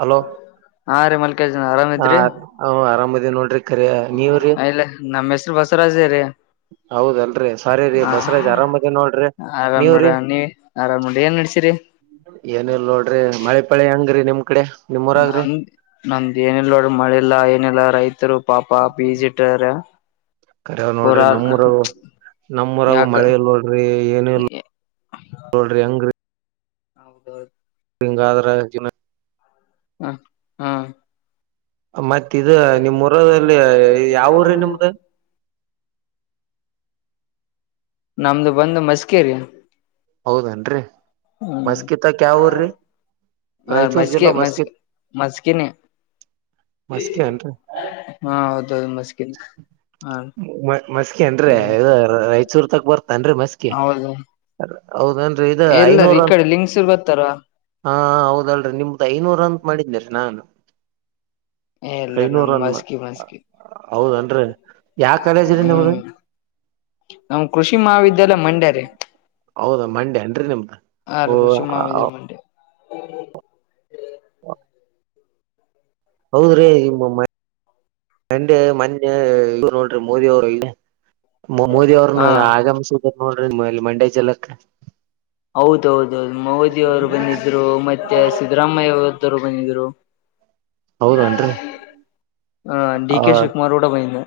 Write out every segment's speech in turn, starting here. Hello ಹಾರಿ ಮಾ [unintelligible] ಹ ಹ ಆರಾಮ ಅದಿವ ನೋಡ್ರಿ ಕರೆ ನೀವ್ರಿ ನಮ್ಮ್ ಹೆಸರು ಬಸವರಾಜ ರಿ ಹೌದಲ್ರರಿ ಸಾರಿ ರೀ ಹ ಬಸರಾಜ್ ಆರಾಮದಿ ನೋಡ್ರಿ ಆರಾಮ್ ನೊಡ ನೀವ್ರಿ ನೀ ಆರಾಮ್ ನೊಡಿ ಏನ್ ನಡ್ಸಿರಿ ಏನಿಲ್ಲ ನೋಡ್ರಿ ಮಳೆ ಪಳೆ ಹಂಗ್ರರಿ ನಿಮ್ ಕಡೆ ನಿಮ್ರಾಗ್ರಿ ನಂದ ನಮ್ದ ಏನಲ್ ನೋಡ್ರ ಮಳೆಲ್ಲಾ ಏನಿಲ್ಲಾ ರೈತರು ಪಾಪಾ ಪೀಜಿಟರ ಕರಿವ ನೋಡ್ರಿ ನಮ್ಮೂರಾಗ ನಮ್ಮೂರಾಗು ಯಾಕ ಮಳೆ ಇಲ್ ನೋಡ್ರಿ ಏನ ಇಲ್ಲ ನೋಡ್ರಿ ಹಂಗ್ರೀ ಹೌದೌದು ಹಿಂಗಾದ್ರ ಜೀವ ಹ ಹಾ ಮತ್ತ ಇದ ನಿಮ್ ಊರಲ್ಲಿ ಯಾವ ಊರ್ರೀ ನಿಮ್ದ ನಮ್ದು ಬಂದು ಮಸ್ಕಿ ಹೌದೇನ್ರಿ ಹ್ಮ್ ಮಸ್ಕಿತಕ್ ಯಾವ ಊರಿ ರಾಯಚೂರ್ ಜಿಲ್ಲಾ ಮಸ್ಕಿತ್ ಮಸ್ಕಿ ನೆ ಮಸ್ಕಿ ಏನ್ರರಿ ಹಾ ಹೌದೌದು ಮುಸ್ಕಿನ್ ಮ ಮಸ್ಕಿ ಅನ್ರಿ ರಾಯಚೂರ್ ತಕ್ ಬರ್ತನ್ರಿ ಮಸ್ಕಿ ಹೌದು ಅ ಹೌದೇನ್ರಿ ಇದ ಎಲ್ಲರಿ ಐನೂರ ಈ ಕಡೆ ಲಿಂಗ್ಸೂರ್ ಗೊತ್ತಾರ ಹಾ ಹೌದಲ್ರಿ ನಿಮ್ದ ಐನೂರ ಅಂತ್ ಮಾಡಿದಲರೀ ನಾನು ಇಲ್ಲಾ ನಮದು ಅನ್ ಮಸ್ಕಿ ಮಸ್ಕಿ ಹೌದನ್ರಿ ಯಾವ ಕಾಲೇಜ ರೀ ನಿಮ್ದ ಹ್ಮ್ ನಮ್ ಕೃಷಿ ಮಹಾವಿದ್ಯಾಲಯ ಮಂಡ್ಯ ರಿ ಹೌದಾ ಮಂಡ್ಯ ಅನ್ರಿ ನಿಮ್ದ ಓ ಮಂಡ್ಯ ಹ್ಮ ಹ ಹೌದ್ರಿ ನಿಮ್ಮ ಮಂಡ್ಯ ಮೋನ್ ಇವರು ನೋಡ್ರಿ ಮೋದಿ ಅವರು ಮೋದಿ ಅವ್ರನ್ನ ಹಾ ಆಗಮಿಸಿ ನೋಡ್ರಿಲ್ಲಿ ಮಂಡ್ಯ ಜಿಲ್ಲೆಕ್ಕ ಹೌದೌದೌದು ಮೋದಿಯ ಅವರು ಬಂದಿದ್ರು ಮತ್ತೆ ಸಿದ್ದರಾಮಯ್ಯ ಅವ್ರರು ಬಂದಿದ್ರು ಹೌದನ್ರಿ ಹ ಡಿ ಕೆ ಶಿವಕುಮಾರ್ ಗೂಡ ಬಂದಿದ್ರು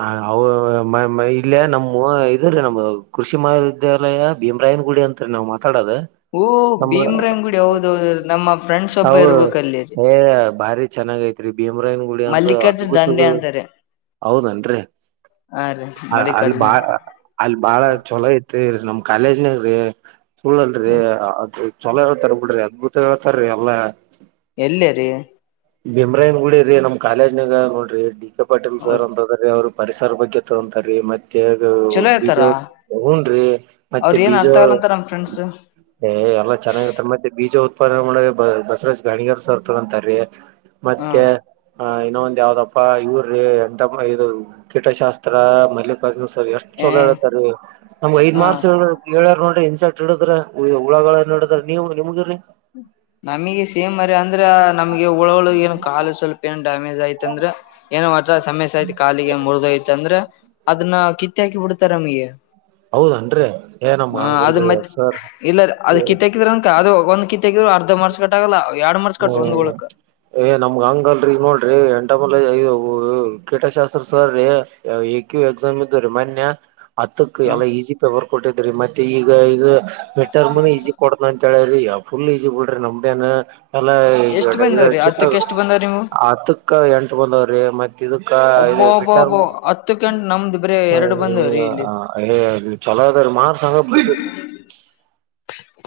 ಹ ಅವರು ಇಲ್ಲೇ ನಮ್ಮ ಇದ್ರೆ ನಮ್ಮ ಕೃಷಿ ಮಹಾವಿದ್ಯಾಲಯ ಭೀಮ್ರಾಯನ್ ಗುಡಿ ಅಂತ್ರಿ ನಾವ್ ಮಾತಾಡೋದು ಓ ಭೀಮ್ರಂಗುಡಿ ಹೌದೌದು [unintelligible] ನಮ್ಮ ಫ್ರೆಂಡ್ಸ್ ಒಬ್ಬ ಹೌದೌದು ಇರ್ಬೇಕ ಅಲ್ಲಿ ರೀ. ಎ ಭಾರಿ ಚೆನ್ನಾಗೈತಿ ಭೀಮರಾಯನ ಗುಡಿ ಅಂತ ಮಲ್ಲಿಕಾರ್ಜುನ್ ಅದ್ಭುತ ದಂಡೆ ಅಂತಾರೆ ಐತೆ ಹೌದನ್ರಿ ಹಾ ರೀ ಅಲ್ಲಿ ಮಲ್ಲಿಕಾರ್ಜುನ್ ಬಾಳ ಅಲ್ಲಿ ಬಾಳ ಹೊಲ ಐತೆರಿ ನಮ್ ಕಾಲೇಜ್ನಾಗೀ ಸೂಳ ಅಲರೀ ಅ ಚಲೋಹೆಳ್ತರ್ ಬಿಡ್ರಿ ಅದ್ಭುತ ಹೇಳ್ತಾರೀ ಎಲ್ಲ ಎಲ್ಲಿ ರೀ. ಭೀಮರಾಯನ ಗುಡಿರಿ ನಮ್ಮ ಕಾಲೇಜ್ನಗ ನೋಡ್ರಿ ಡಿ ಕೆ ಪಾಟೀಲ್ ಸರ್ ಹೌದು ಅಂತದ. ಅದೇ ಅವರು ಪರಿಸರ ಬಗ್ಗೆ ತೊಗೊಂತಾರಿ ಮತ್ತೆ ಚಲೋ [unintelligible] ಬೀಜ ಇರ್ತಾರ ಒಗುನ ಒಗುಣರಿ ಅವ್ರ ಮತ್ತೆ ಏನ್ ಬೀಜ. ಅರ್ಥ ಆಗಲ್ಲ ಅಂತ ನಮ್ ಫ್ರೆಂಡ್ಸ್ ಏ ಎಲ್ಲ ಚೆನ್ನಾಗಿತ್ತ ಮತ್ತೆ ಬೀಜ. ಪಾಠ ಮಾಡಗಾ ಬಸವರಾಜ್ ಗಾನಗ್ಯಾರ ಸರ್ ತಗೊಂತೀರಿ ಹಾ ಮತ್ತೆ. ಹ ಇನ್ನ ಒಂದ ಯಾವ್ದಪ್ಪಾ ಇವರೀ. ತಮ್ ಇದು ಕೀಟಶಾಸ್ತ್ರ ಮಲ್ಲಿಕಾರ್ಜುನ ಸರ್ ಎಷ್ಟ. ಏ ಚಲೋ ಹೇಳ್ತಾರಿ ನಮ್ಗ ಐದ ಹಾ ಮಾರ್ಸ ಹೇಳ. ಹೇಳ್ಯಾರ ನೋಡ್ರಿ ಇನ್ಸೆಟ್ ಹಿಡದ್ರ ಹೂ ಹುಳಗಳ ನೋಡಿದ್ರ ನೀವು ನಿಮಗರಿ. ನಮಗೆ ಸೇಮ್ ಮಾರಾಯ ಅಂದ್ರ ನಮಗೆ ಹುಳಗಳು ಏನ ಕಾಲಿಗ ಸ್ವಲ್ಪ. ಏನ ಡ್ಯಾಮೇಜ್ ಐತ ಅಂದ್ರ ಏನ ವಟ್ಟ ಸಮಸ್ಯೆ ಆಯತ ಕಾಲಿಗ ಮುರಿದೋಯ್ತ ಅಂದ್ರ. ಅದನ್ನ ಕಿತ್ತ ಹಾಕಿ ಬಿಡ್ತಾರ ನಮಗೆ. ಹೌದನ್ರಿ ಏ ನಮ್ಗ ಹ ಅದ ಹಂಗಲ್ರಿ ಮತ್ತೆ ಸರ್ ಇಲ್ಲಾರಿ ಅದ ಕಿತ್ತಾಕಿದಂದರ. [unintelligible] ಒಂದ ಕಿತ್ತಹಾಕಿದ್ರು ಅರ್ಧ ಮಾರ್ಸ್ ಕಟ್ಟಾಗಲ್ಲ ಎರಡ ಮಾರ್ಸ್ ಕಟ್ ಒಂದ್ಬಳಕ. ಏ ನಮ್ಗ ಹಂಗಲ್ಲರಿ ಈಗ ನೋಡ್ರಿ ಎಂಟಮಲ ಐ ಇವು ಕೀಟಶಾಸ್ತ್ರ ಸರ್ ರಿ. ಯ ಎ ಕ್ಯೂ ಎಕ್ಸಾಮ್ ಇದ್ದೂರಿ ಮನ್ಯ. ಹತ್ತಕ ಹ್ಮ್ ಎಲ್ಲ ಈಸಿ ಪೇಪರ್ ಕೊಟ್ಟಿದ್ರಿ ಮತ್ತೆ ಈಗ ಇದು ಮಿಡ್ ಟರ್ಮನು ಈಸಿ. ಕೊಡತನಂತ ಹೇಳ್ಯಾರಿ ಯ ಫುಲ್ ಈಜಿ ಬಿಡ್ರಿ ನಮ್ದೇನ. ಎಲ್ಲ ಈಗ ಎಷ್ಟ್ ಡೈಲಿ ಬಂದವ್ರಿ ಚಿತ್ರ ಹತ್ತಕ್ ಎಷ್ಟ್ ಬಂದವ್ರಿ ನೀವು ಹತ್ತಕ್ಕ ಎಂಟ ಬಂದವ್ರಿ ಮತ್ತ. ಇದಕ್ಕ ಒಬ್ಬ ಮಿಡ್ ಒಬ್ಬ ಒಬ್ಬ ಟರ್ಮ್ ಹತ್ತಕ್ಕಂಟ ನಮ್ದ್ ಬರೀ ಎರಡು ಬಂದವ್ರಿ ಇಲ್ಲಿ ಹ್ಮ್ ಏ ಯ. ಚಲೋ ಅದ ರಿ ಮಾರ್ಸ್ ಹಂಗ.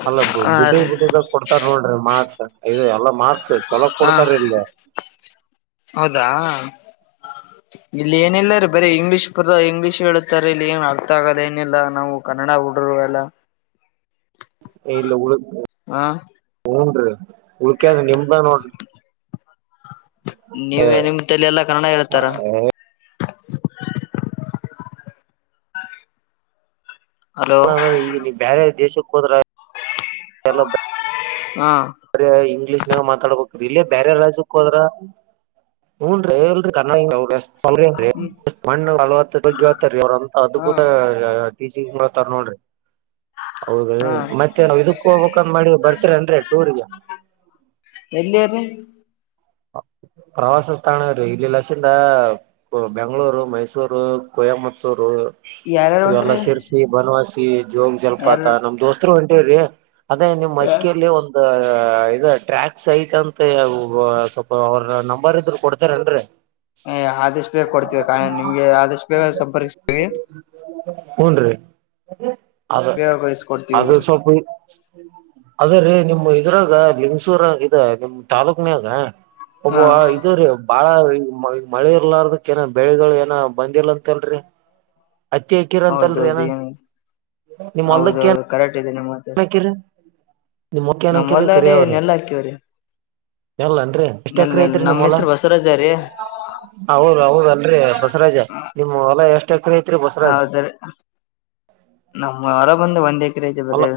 ಅಲ್ಲ ಬಿಡ್ ಹಾ ಬಿಟ್ಟಿದ ರೀ ಬಿಟ್ಟಿದ್ದ ಕೊಡ್ತಾರ ನೋಡ್ರಿ ಮಾರ್ಸ್ ಇದ ಎಲ್ಲ ಮಾರ್ಸ್. ಹಾ ಹೌದಾ. [inaudible] ಇಲ್ಲಿ ಏನಿಲ್ಲ ರೀ ಬರೀ ಇಂಗ್ಲೀಷ್ ಬ ಇಂಗ್ಲೀಷ್ ಹೇಳತಾರ ಇಲ್ಲಿ ಏನ್ ಅರ್ಥ ಆಗಲ್ಲ ಏನಿಲ್ಲ ನಾವು. ಕನ್ನಡ ಹುಡುರು ಎಲ್ಲ. [inaudible] ಇಲ್ಲ ಉಳ ಹ ಹನ್ರಿ ಉಳ್ಕ್ಯಾದ ನಿಮ್ದ ನೋಡ್ರಿ. ನೀವೇ ನಿಮ್ದತೆಲೆಯೆಲ್ಲ ಎಲ್ಲಾ ಕನ್ನಡ ಹೇಳ್ತಾರ. ಹಲೋ ಅಂದ್ರೆ ಈಗ ನೀ ಬ್ಯಾರೆ ದೇಶಕ್ಕೆ ಹೋದ್ರ ಎಲ್ಲ. ಹ. ಬರೇ ಇಂಗ್ಲೀಷ್ನಾಗ ಮಾತಾಡ್ಬೇಕ ಇಲ್ಲೇ ಬ್ಯಾರೆ ರಾಜ್ಯಕ್ಕ ಹೋದ್ರ. ಹೂನರಿ. ಹ್ಮ್ [unintelligible] [unintelligible] ಅವರ ಅಂತ ಹಾ ಅದ್ಭುತ. ಅ ಟೀಚಿಂಗ್ ಹೇಳ್ತಾರಾ ನೋಡ್ರಿ ಹೌದರಿ ಹಾ ಮತ್ತ. ನಾವು ಇದಕ ಹೋಗ್ಬೇಕ ಮಾಡೇವ ಬರ್ತೀರ ಏನ್ರಿ ಟೂರ್ಗೆ. ಎಲ್ಲರಿ. ಪ್ರವಾಸ ಸ್ಥಾಣ ರೀ ಇಲ್ಲಿ ಲಸಿಂದ. ಇವ ಬೆಂಗಳೂರು, ಮೈಸೂರು, ಕೊಯಮತ್ತೂರು. ಯಾರ್ಯಾರು ಇವೆಲ್ಲಾ ಹೊಂಟ್ರಿ ಶಿರಸಿ, ಬನವಾಸಿ, ಜೋಗ ಜಲಪಾತ ಯಾರು ನಮ್ಮ ದೋಸ್ತರ ಹೊಂಟಿವ್ರಿ. ಅದೇ ನಿಮ್ಮ ಮಸ್ಕಿಯಲ್ಲಿ ಒಂದ ಇದ ಟ್ರ್ಯಾಕ್ಸ್ ಐತ ಅಂತ ಸ್ವಲ್ಪ. ಅವ್ರ ನಂಬರ ಇದ್ರ ಕೊಡ್ತೀರ ಏನ್ರಿ. ಏ ಆದಷ್ಟ ಬೇಗ ಕೊಡ್ತೀವಿ ಕ ನಿಮ್ಗೆ ಆದಷ್ಟ ಬೇಗ ಸಂಪರ್ಕಿಸ್ತೀವಿ. ಹುಣರಿ ಅದ ಬೇಗ ಕಳಿಸ್ಕೊಡ್ತೀವಿ ಅದ ಸ್ವಲ್ಪ. ಅದೇ ರೀ ನಿಮ್ ಇದ್ರಾಗ ಬಿಮ್ಸೂರ ನಿಮ್ ತಾಲೂಕ್ನಾಗ ಒಬ್ಬ ಹಾ ಇದು ರಿ ಬಾಳ ಈ ಮಳೆ ಇರ್ಲಾರದಕ್ ಏನ ಬೆಳೆಗಳು ಏನ ಬಂದಿಲ್ಲ ಅಂತಲ್ರಿ ಹತ್ತಿ ಅಕ್ಕಿರ ಅಂತಲ್ರರಿ ಹೌದೌದು ಏನ ಏನ್ ನಿಮ್ಮೊಲ್ಲಕ್ಕ ಏನ್ ಹೌದೌದು ಕರೆಕ್ಟ್ ಇದೆ ನಿಮ್ಮ ನಿಮ್ ಮಖ್ಯನ ಹಾಕಿರಿ ಹೊಲ್ದಾಗ್ರಿ ಕರಿಯಾವ್ರಿ ನೆಲ್ ನೆಲ್ಲನ್ರಿ ನನ್ ನಮ್ಮ ಹೆಸರು ಬಸವರಾಜ ರೀ ಹೌದ ಹೌದ ಅಲ್ರೀ ಬಸರಾಜ ನಿಮ್ ಹೊಲ ಎಷ್ಟ ಎಕರಿ ಐತ್ರಿ ಬಸರಾಜ್ ಸರಿ ನಮ್ಮ್ ಹೊಲಾ ಬಂದ ಒಂದ್ ಎಕರೆ ಐತೆ ಬರೇ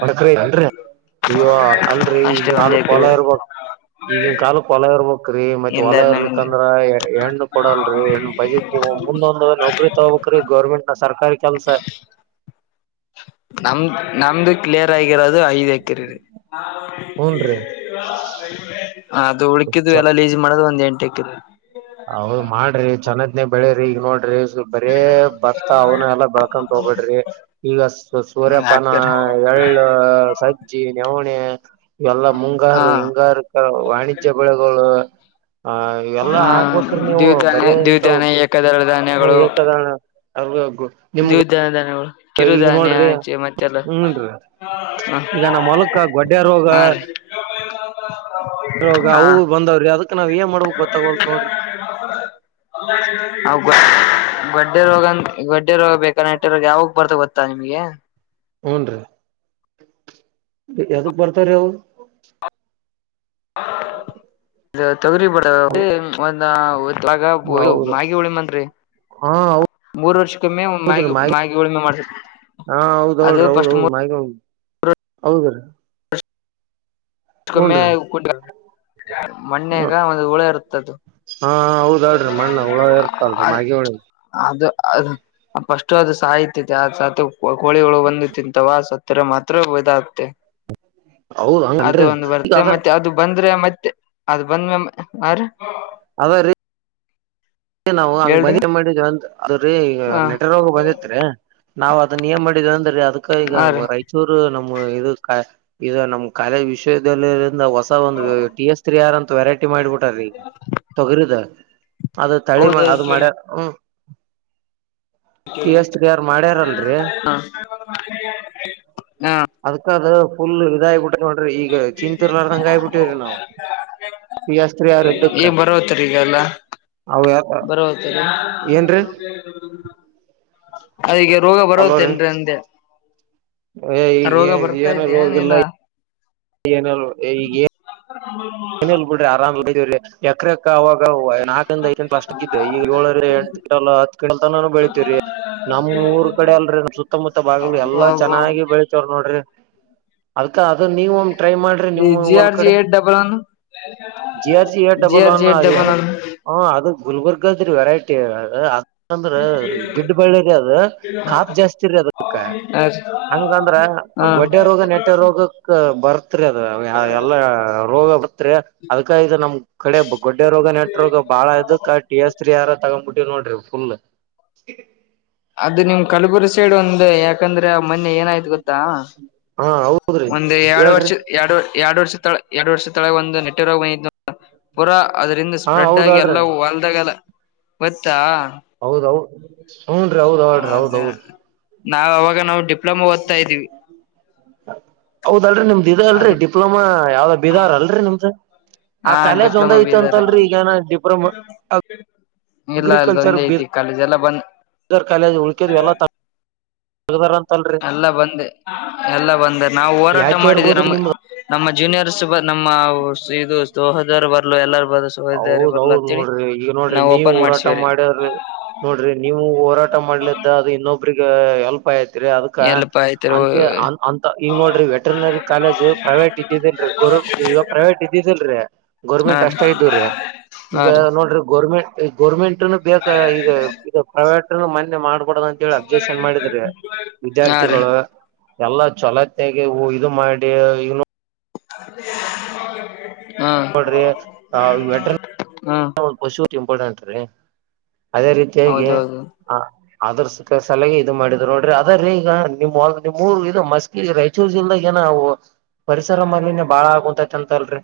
ಮಡಕರಿ ಅಲ್ರಿ ಅಯ್ಯೋ ಅಲ್ರರಿ ಅಷ್ಟೇ ಈಗ ಒಂದ್ ಹೋಲ್ ಎಕರೆ ಹೊಲಾ ಇರ್ಬೇಕ ಈಗಿನ್ ಕಾಲಕ್ ಹೊಲ ಇರ್ಬೇಕರೀ ಮತ್ತೆ ಇಲ್ಲ ಹೊಲ ನಮ್ ಇರ್ಲಿಕ್ ಅಂದ್ರ ಹೆಣ್ಣು ಕೊಡಲ್ರಿ ಹೆಣ್ಣ ಪಜೀತಿ ನೀವು ಮುಂದೊಂದ್ ನೌಕ್ರಿ ನೌಕ್ರಿ ಗೌರ್ಮೆಂಟ್ ಸರ್ಕಾರಿ ಕೆಲ್ಸ ನಮ್ದ ನಮ್ದು ಕ್ಲಿಯರ್ ಆಗಿರೋದು ಐದು ಎಕ್ರೆರಿ ಹೂನ್ರಿ ಅದು ಉಳಕಿದು ಎಲ್ಲ ಲೀಸಿ ಮಾಡುಧ್ರೆ ಒಂದ್ ಎಂಟ ಎಕ್ರಿ ಅವ್ ಮಾಡ್ರಿ ಚೆನ್ನದ್ನೇ ಬೆಳಿರಿ ಈಗ ನೋಡ್ರಿ ಸ್ವಲ್ಪ ಬರೇ ಭತ್ತ ಅವನ ಎಲ್ಲ ಬೆಳ್ಕ ಹೋಗ್ಬಿಡ್ರಿ ಈಗ ಸೂರ್ಯಪಾನಾ ಹಾಕ್ತಾರ ನೆಳ್ಳು, ಸಜ್ಜಿ, ನೆವಣೆ ಇವೆಲ್ಲಾ ಹ ಮುಂಗಾರು, ಹಿಂಗಾರ ವಾಣಿಜ್ಯ ಬೆಳೆಗಳು ಆ ಇವೆಲ್ಲಾ ಹ ಹಾ ಹೋಕರಿ ನೀವು ದ್ವಿಧಾನ್ಯ ಬರೀ ಇಂತವ ದ್ವಿಧಾನ್ಯ ಏಕದಳ ಏಕದಳ ದಿವದಾನ್ಯಗಳು ಈಗ ನೋಡ್ರಿ ಹ್ಮನ್ರಿ ಈಗ ನಮ್ಮ್ ಹೊಲಕ ಗೊಡ್ಡ್ಯ ರೋಗ ಹಾ ರೀ ಹಾ ಅವು ಬಂದಾವ್ರ ಅದಕ್ ನಾವ ಏನ್ ಮಾಡ್ಬೇಕ್ ಗೊತ್ತಾಗೋಲ್ದ ನೋಡ್ರಿ [unintelligible] ಗೊಡ್ಡೆ ರೋಗ ಗೊಡ್ಡಿ ರೋಗ [unintelligible] [unintelligible] ಯಾವಾಗ ಬರ್ತ ಗೊತ್ತಾ ನಿಮಗೆ ಹೂನ್ರಿ ಎದಕ್ ಬರ್ತಾವ್ರೀ ಅವವು [unintelligible] ತೊಗ್ರಿ ಬೇಡ ಅಲ್ಲ ಒಂದಾಗ [unintelligible] ಹೌದು ಉಳಿ ಬನ್ರಿ ಹಾ ಮೂರ್ ವರ್ಷ ಕಮ್ಮೆ ಮ್ಯಾ ಹೌದ್ರಿ ಮಾ ಮ್ಯಾಗಿ ಉಳಮೆ ಮಾಡ್ಸು ಹಾ ಹೌದ್ದ್ರಿ ಹೌದ್ ಹೌದು ಮ್ಯಾಗಿ ಹೌದು ಹೌದ್ರೀ ಕಮ್ಮೆ ಕುಟರ ಮಣ್ಣ್ಯಾಗ ಒಂದು ಹುಳ ಇರುತ್ತದು ಹಾ ಹೌದಾಡ್ರಿ ಮಣ್ಣ ಹುಳ ಇರ್ತಲ್ರಿ ಮಾಗಿ ಹುಳಾ ಅದು ಅದು ಪಸ್ಟ ಅದು ಸಾಯತಿತೆ ಸತ್ ಆ ಕೊಳಿ ಹುಳ ಬಂದಿ ತಿಂತವ ತರ ಮಾತ್ರ [unintelligible] ಹೌದ್ ಅದು ಹಂಗನ್ರಿ ಒಂದು ಈಗ ಬರುತ್ತೆ ಅದ ಮತ್ತೆ ಅದು ಬಂದ್ರೆ ಮತ್ತೆ ಅದ್ ಬಂದ ಮ್ಯಾಗ ಆ್ರ [unintelligible] ನಾವು ಹಂಗ್ ಹೇಳ್ರಿ ಬಂದಿ ಮಾಡಿದ ಅದ್ರೀ ಹ ನೆಟರೊಗ ಬಂದಿ ನಾವ್ ಅದನ್ನ ಏನ್ ಮಾಡಿದೇವ ಅಂದ್ರೀ ಅದಕ್ಕ ಈಗ ಹಾ ರೀ ಚುರು ನಮ್ಮ್ ಇದು ಇದು ನಮ್ಮ್ ಕಾರ್ಯ ವಿಶ್ವವಿದ್ಯಾಲಯದಿಂದ ಹೊಸ ಒಂದು ಟಿ ಎಸ್ ತ್ರಿ ಯಾರಂತ ವೆರೈಟಿ ಮಾಡಿಬಿಟ್ರೀ ತೊಗರಿದ ಅದು ತಳಿ ಮ ಹೌದೌದು ಅದು ಕೇಳಿ ಮಾಡ್ಯಾರ ಹ್ಮ ತ್ರಿ ಆರ್ [unintelligible] ಮಾಡ್ಯಾರಲ್ರರಿ [unintelligible] [unintelligible] ಅದಕದ ಫುಲ್ ಇದಾಯಬಿಟ್ಟ ನೋಡ್ರಿ ಈಗ ಚೀಂತರ್ಲಾರದಂಗ ಆಗ್ಯಬಿಟ್ಟವ್ರಿ ನಾವು ಪಿ ಎಸ್ ತ್ರಿ ಆರ್ ಇದ್ದಕ್ಕ [unintelligible] ಬರೋತರಿಗಲ್ಲಾ ಅವ ಬರವತದು ಏನ್ರೀ [unintelligible] ಅದೆ ಈಗ ರೋಗ ಅಲೋರಿ ಬರತ್ತೇನೆನಂದೆ ರೋಗ ಈಗ ಬರ್ತಾ ಏನು ಇದ್ಯಾ ರೋಗಿಲ್ಲ ನೀನ್ [unintelligible] ಈಗ ಏನ್ [unintelligible] [unintelligible] ಏನಲ್ ಬಿಡ್ರಿ ಆರಾಮ್ ಇದ್ರರಿ ಎಕ್ರ ಎಕ್ಕ ಅವಾಗ ನಾಲ್ಕಂದ ಐದ [unintelligible] ಅಷ್ಟಕ್ಕ ಇದ್ರ ಈಗ ಏ [unintelligible] [unintelligible] [unintelligible] ಲ್ಲ ಅದ್ ಕಂತಾ ನಾನು ಬೆಳಿತಿರಿ ನಮ್ ಊರ್ ಕಡೆ ಅಲ್ರಿ ನಮ್ ಸುತ್ತಮುತ್ತ ಭಾಗಲಿ ಎಲ್ಲಾ ಚೆನ್ನಾಗಿ ಬೆಳಿತವ್ರ ನೋಡ್ರಿ ಅದಕ ಅದು ನೀವು ಒಂದ್ ಟ್ರೈ ಮಾಡಿ ಈ G R G eight double one G R C eight G double R G one eight ಅದು ಡಬಲ್ ಹೆಂಗ್ ಒನ್ ಹ ಅದು ಗುಲ್ಬರ್ಗದ್ರೆ ವೆರೈಟಿ ಅಲ್ಲ [unintelligible] ಅಂದ್ರ ಗಿಡ್ ಬಳ್ಳಿರಿ ಅದ್ರ ಕಾಪ್ ಜಾಸ್ತಿರಿ ಅದಕ್ಕ ಆ [unintelligible] ಹಂಗಂದ್ರ ಎಂಗ ಗೊಡ್ಡೆ ರೋಗ ನೆಟ್ಟೆ ರೋಗ ಬರ್ತ್ರಿ ಅದ ಎಲ್ಲ ರೋಗ ಬರ್ತ್ರಿ ಅದ್ಕಾಯ ಇದು ನಮ್ ಕಡೆ ಗೊಡ್ಡೆ ರೋಗ ನೆಟ್ ರೋಗ ಬಾಳ ಇದಕ್ ಟಿ ಎಸ್ ತ್ರರಿ ಯಾರ ತಗೊಂಡ್ಬಿಟ್ಟಿವ್ ನೋಡ್ರಿ ಫುಲ್ ಅದು ನಿಮ್ ಕಲಬುರ ಸೈಡ್ ಒಂದು ಯಾಕಂದ್ರೆ ಆ ಮೊನ್ನೆ ಏನಾಯ್ತು ಗೊತ್ತಾ ಹಾ ಹೌದ್ರಿ ಒಂದ ಎರಡು ಹೇಳ್ರಿ ವರ್ಷ ಎರಡು ಎರಡು ವರ್ಷ ತ ಎರಡು ವರ್ಷ ತಳ ಒಂದು ನೆಟ್ [unintelligible] [unintelligible] ಪೂರಾ ಅದರಿಂದ ಹಾ ಸ್ಪ್ರೆಡ್ ಆಗಿ ಹೌದಳ್ರಿ ಎಲ್ಲೂ ಹೊಲ್ದಾಗೆಲ್ಲ ಗೊತ್ತ ಹೌದೌದು ಹುಂದ್ರಿ ಹ ಅದೇ ನಾವು ಅವಾಗ ನಾವು ಡಿಪ್ಲೊಮಾ ಓದ್ತಾ ಇದ್ದೀವಿ ಹೌದಲ್ರರಿ ನಿಮ್ದ ಇದ ಅಲ್ರರಿ ಅದು ಡಿಪ್ಲೊಮಾ ಯಾವ್ದ ಬಿದಾರ ಅಲ್ರರಿ ನಿಮ್ದ ಆ ಹಾ ಕಾಲೇಜ್ ಒಂದ ಡಿಪ್ಲೊಮಾ ಬೀದರ್ ಐತ್ಂತಲ್ರರಿ ಈಗಾನ ಡಿಪ್ರೊಮ [unintelligible] ಇಲ್ಲ ಇಲ್ಲ ಒಂದೇ ಐತಿ ಕಾಲೇಜ್ ಎಲ್ಲ ಬಂದ್ [unintelligible] ಜರ ಕಾ [unintelligible] ಉಳಕ ವಲ್ಲ ಹದ ಅಂತಲ್ರಿ ಎಲ್ಲ ಬಂದ ಎಲ್ಲ ಬಂದ ನಾವು ಹೋರಾಟ ಯಾಕೆ ಮಾಡಿದ್ದೇ ಇರ್ಬೋದ್ರಿ ನಮಗೆ ನಿಮ್ದ ನಮ್ಮ ಜೂನಿಯರ್ಸ್ ಬ ನಮ್ಮ ಇದು ಸೋಹದರ್ ಬರ್ಲು ಎಲ್ಲಾರ ಬ ಹೌದೌದು ದ್ ನೋಡ್ರಿ ಈಗ ನೋಡ್ರಿ ನೀವ್ ಓಪನ್ ಹೋರಾಟ ಮಾಡ್ಸವ್ರಿ ಮಾಡ್ಯವ್ರಿ ನೋಡ್ರಿ ನೀವು ಹೋರಾಟ ಮಾಡ್ಲಿದ್ದ ಅದು ಇನ್ನೊಬ್ರಿಗೆ ಹೆಲ್ಪ್ ಆಯ್ತ್ ಅದಕ್ಕ ಎಲ್ಲಪಾ ಆಯ್ತರ ಅಂತ ಅಂತ ಈಗ ನೋಡ್ರಿ ವೆಟ್ರನರಿ ಕಾಲೇಜ್ ಪ್ರೈವೇಟ್ ಇದೇನ್ರಿ ಗರ್ ಈಗ ಪ್ರೈವೇಟ್ ಇದ್ದಿದ್ದಿಲ್ರರಿ ಹಾ ಗೌರ್ಮೆಂಟ್ ಅಷ್ಟ ಇದ್ದು ಹಾ ಈಗ ರೀ ನೋಡ್ರಿ ಗೋರ್ಮೆಂಟ್ ಗೋರ್ಮೆಂಟ್ನು ಬೇಕ ಈಗ [unintelligible] ಪ್ರೈವೇಟ್ನು ಮೊನ್ನೆ ಮಾಡಿಕೊಡಲ ಅಂತ ಹೇಳಿ ಅಬ್ಜೆಷನ್ ಮಾಡಿದ್ರಿ ಹಾ ರೀ ವಿದ್ಯಾರ್ಥಿಗಳು ಎಲ್ಲಾ ಚಛಲತೆಗೆ ಇದು ಮಾಡಿ ಇ ಅ [unintelligible] [unintelligible] [unintelligible] ವೇಟರ್ನಾರೀ ಹಾ ಪಶು ಇಂಪಾರ್ಟೆಂಟ್ ರೀ ಅದೇ ರೀತಿಯಾಗಿ ಹೌದೌದು ಅದ್ರ ಸಲ ಇದು ಮಾಡಿದ್ರು ನೋಡ್ರಿ ಅದ್ರೀ ಈಗ ನಿಮ್ ನಿಮ್ಮ್ರು ಇ ಮಸ್ ಚ್ಯುಸಿಂದ ಏನೋ ಪರಿಸರ ಮಾಲಿನ್ಯ ಬಾಳ ಆಗುತಂತೈತಲ್ರಿ.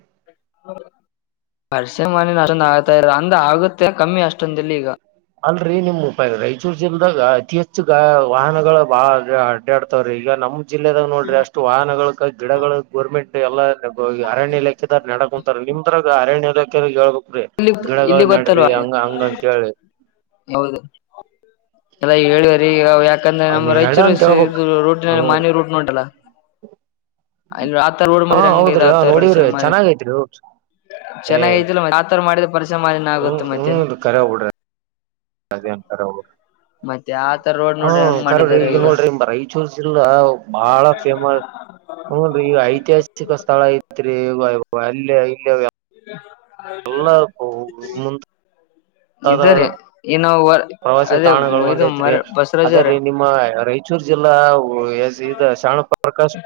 ಹಲ್ಸಿನ್ [unintelligible] ಆಗ್ತಾ ಹಂಗಾಗುತ್ತೆ ಕಮ್ಮಿ ಅಷ್ಟೊಂದಲ್ಲಿಗ ಅಲ್ರರಿ ನಿಮ್ ಉಪಾಯ ರಾಯಚೂರು ಜಲ್ದಾಗ ಅತಿ ಹೆಚ್ಚು ಗ ವಾಹನಗಳ ಬಾ ನೆಡ್ತಾವ್ರಿ ಈಗ ನಮ್ ಜಿಲ್ಲೆದಾಗ ನೋಡ್ರಿ ಅಷ್ಟು ವಾಹನಗಳ್ಕ ಗಿಡಗಳು. ಗೋರ್ಮೆಂಟ್ ಎಲ್ಲ ಅರಣ್ಯ ಇಲಾಕೆದಾರ್ ನೆಡಕುಂತಾರೆ ನಿಮ್ದ್ರಾಗ ಅರಣ್ಯ ಇಲಾಖೆದೊರ್ಗೇಳ್ಬೇಕು. ರಿ ಇಲ್ಲಿ ಗಿಡಗಳ್ ಇಲ್ಲಿ ನೆಡ್ರಿ ಗೊತ್ತಲ್ವಾ ಹಂಗ ಹಂಗಂತ್ ಹೇಳಿ. ಹೌದು ಅಲ್ಲ ಹೇಳು ಈಗ ಯಾಕಂದ್ರೆ ಅ ನಮ್ ನೀ ನಡ ರೈಚೂರು ಅಂತ ಈ ಹೇಳ್ಬಕ್ ರೂಟಿನ ಹ ಮಾನ್ಯ ರೂಟ್ ನ ಉಂಟಲ್ಲ. ಅಲ್ಲಿ ಹಾ ಹೌದ್ರಿ ಹಾಕ್ತಾರ ನೋಡಿವ್ರಿ [unintelligible] ಚೆನ್ನಾಗೈತ್ರಿ ಏ ಚನ್ನಯಿದ್ ಮಾಡಿದೆ ಪರಿಸರ್ ಮಾಲಿನ್ಯ ಹ್ಮ್ ಆಗುತ್ತೆ ಮತ್ತೆ. [unintelligible] ಮತ್ತೆ ಆತರ ರೋಡ್ ಹ ನೋಡ್ರಿ ಹೆಂಗ್ ಕರ್ದು ಮಾಡಿದ್ದಾರೆ ಈಗ ನೋಡ್ರಿ ಬರ್ [unintelligible] ಬಹಳ ಫೇಮಸ್ ಹೌದು ಈಗ ಐತಿಹಾಸಿಕ ಸ್ಥಳ ಐತ್ರಿ ಅಲ್ಲಿ ಇಲ್ಲ ಮುಂತಾದ ಇದೇರಿ ಏನು ಪ್ರವಾಸಿ ತಾಣಗಳು ಒಂದೖತ್ರಿ ಅದೆ ಅವ್ರೆ ರಿ ನಿಮ್ಮ ರೈ ರಾಯಚೂರು ಜಿಲ್ಲಾ ಇದ ಶಾಣು ಪ್ರಕಾಶ್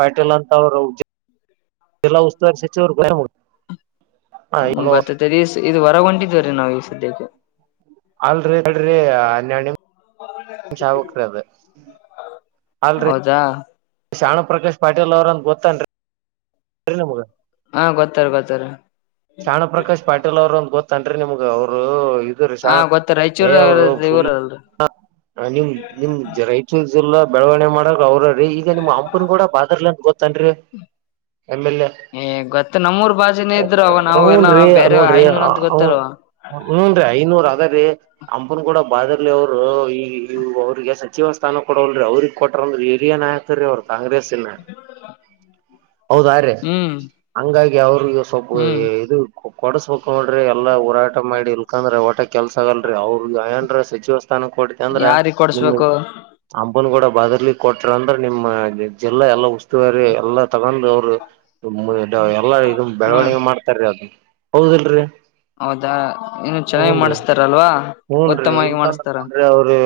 ಪಾಟೀಲ್ ಅಂತ ಅವರು ಜಿಲ್ಲಾ ಉಸ್ತುವಾರಿ ಸಚಿವರು ಹಲೋ ಹ್ಮ್ [unintelligible] ಇದು ಹೊರಗ ಹೊಂಟಿದೇವ ರೀ ನಾವು ಈ ಸದ್ಯಕ್ಕೆ. ಅಲ್ರಿ ಬಿಡ್ರಿ [unintelligible] ಅಲ್ರಿ ಜಾ ಶಾಣು ಪ್ರಕಾಶ್ ಪಾಟೀಲ್ ಅವ್ರ ಅಂತ ಗೊತ್ತನ್ರಿ [inaudible] ರಿ ನಿಮ್ಗೆ. ಹಾ ಗೊತ್ತಾರ ಗೊತ್ತಾರ. ಶಾಣು ಪ್ರಕಾಶ್ ಪಾಟೀಲ್ ಅವ್ರು ಅಂದ್ರ ಗೊತ್ತನ್ರಿ ನಿಮ್ಗ ಅವ್ರು ಹಾ ಗೊತ್ತ ರೀ ರಾಯಚೂರ್ ಅವರು ಇವ್ರ ಫುಲ್ ಅಲ್ರಿ [unintelligible] ಹ ನಿಮ್ ನಿಮ್ ರೈಚೂರ್ ಜಿಲ್ಲಾ ಬೆಳವಣ್ಗ ಮಾಡೋರ್ ಅವ್ರೆ. ರೀ ಈಗ ನಿಮ್ಮ ಅಂಪನ್ ಗೌಡ ಬಾದಾರ್ಲ ಅಂತ ಗೊತ್ತನ್ರಿ ಎಮ್ ಎಲ್ ಎ. ಏ ಗೊತ್ತು ನಮ್ಮೂರ್ ಭಾಷೆ ಇದ್ರು ಅವ ನಾವು ಹೂನ್ ಎಲ್ಲಾ ನಾವು ಬೇರೆ ಐನೋರು ಅಂತ ಗೊತ್ತಲ್ವ. ಹ್ಮೂ ರೀ ಐನೋರ್ ಅದೆ ರೀ. ಅಂಬುನ್ ಗೌಡ ಬಾದರ್ಲಿ ಅವ್ರು ಈ ಅವ್ರಿಗೆ ಸಚಿವ ಸ್ಥಾನ ಕೂಡಲ್ರಿ ಅವ್ರಿಗೆ ಕೊಟ್ಟರಂದ್ರ ಹಿರಿಯ ನಾಯಕ. [unintelligible] ಅವ್ರ ಕಾಂಗ್ರೆಸ್ ಇಲ್ಲ, ಹೌದಾರಿ ಹ್ಮ್ ಹಂಗಾಗಿ ಅವ್ರಗೆ ಸ್ವಲ್ಪ ಓ ಹ್ಮ್ ಏ ಇದು ಕೊಡಸ್ಬೇಕ್ ನೋಡ್ರಿ ಎಲ್ಲಾ ಹೋರಾಟ ಮಾಡಿ ಇಲ್ಕಂದ್ರೆ ಓಟೆ ಕೆಲ್ಸ ಆಗಲ್ರರಿ ಅವ್ರರು ಏನ್ರ ಸಚಿವ ಸ್ಥಾನಕ್ಕೆ ಕೊಡಿ ಯಂದ್ರ ಯಾರಿಗ್ ನಿ ಕೊಡ್ಸ್ಬೇಕು ಅಂಬನ್ ಗೌಡ ಬಾದರ್ಲಿ ಕೊಟ್ರ ಅಂದ್ರ ನಿಮ್ಮ ಜಿಲ್ಲಾ ಎಲ್ಲಾ ಉಸ್ತುವಾರಿ ಎಲ್ಲಾ ತಗೊಂಡ್ ಅವ್ರು [unintelligible] ಎಲ್ಲ ಇದು ಹ್ಮ್ ಬೆಳವಣಿಗೆ ಮಾಡ್ತಾರೀ ಅದು ಹೌದಲ್ರೀ. ಹೌದಾ ಇನ್ನು ಚೆನ್ನಾಗಿ ಹ್ನ್ ರೀ ಮಾಡಿಸತಾರಲ್ವಾ ಹ್ಞನ್ ರೀ ಉತ್ತಮವಾಗಿ ಇಲ್ಕ ಮಾಡಿಸ್ತಾರ [unintelligible] ಅವ್ರಿ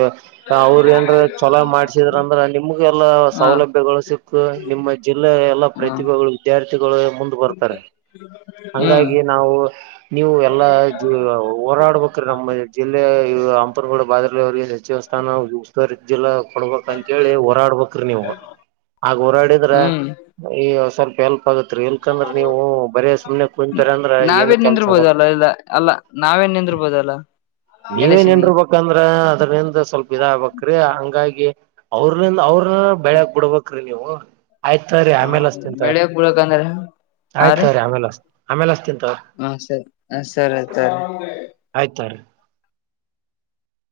ಅವ್ರ್ ಏನ್ರಿ ಚಲೋ ಮಾಡ್ಸಿದ್ರ ಅಂದ್ರ ನಿಮ್ಗೆ ಎಲ್ಲ ಹಾ ಸೌಲಭ್ಯಗಳು ಸಿಕ್ಕು ನಿಮ್ಮ ಜಿಲ್ಲೆ ಎಲ್ಲಾ ಹ ಪ್ರತಿಭೆಗಳು ವಿದ್ಯಾರ್ಥಿಗಳು ಮುಂದೆ ಬರ್ತಾರೆ. ಹ್ಮ ಹಂಗಾಗಿ ನಾವು ನೀವು ಎಲ್ಲಾ ಹೋರಾಡ್ಬೇಕ್ರೀ ನಮ್ಮ ಜಿಲ್ಲೆಯ ಹಂಪನಗೋಡ ಬಾದ್ರಲ ಅವ್ರ ಏನ್ ಸಚಿವ ಸ್ಥಾನ ಜಿಲ್ಲ ಕೊಡ್ಬೇಕ್ ಅಂತ ಹೇಳಿ ಹೋರಾಡ್ಬೇಕ್ರಿ ನೀವು ಹಾಗ್ ಹೋರಾಡಿದ್ರ ಹ್ಮ್ ಈಗ ಸ್ವಲ್ಪ ಹೆಲ್ಪ್ ಆಗತ್ರಿ ಎನ್ಕಂದ್ರೆ ನೀವು ಬರೇ ಸುಮ್ನೆ ಕುಂತರ ಅಂದ್ರ ಏನ್ ನಾವೇ ಕೆಲ್ಸ ಆಗಲ್ ನಿಂದ್ರ್ಬೋದಲ್ಲ ಇಲ್ಲ ಅಲ್ಲ ನಾವೇ ನಿಂದ್ರ್ಬೋದಲ್ಲ. ನೀವೇನ್ರ ಅದರಿಂದ ಸ್ವಲ್ಪ ಇದಾಗಬೇಕ್ರಿ ಹಂಗಾಗಿ ಅವ್ರ ನಿಂದ ಅವ್ರ ಬೆಳಕ್ ಬಿಡ್ಬೇಕ್ರೀ ನೀವು ಆಯ್ತಾವ್ರೀ ಆಮೇಲೆ ಅಷ್ಟ ತಿಂತ್ರೀ ಗುಳಕಂದ ರೀ ಆಮೇ ಆಮೇಲೆ ಅಸ್ತಿಂತ ಹಾ ಸರಿ ಹ ಸರಿ ಸರಿ ಆಯ್ತ ರೀ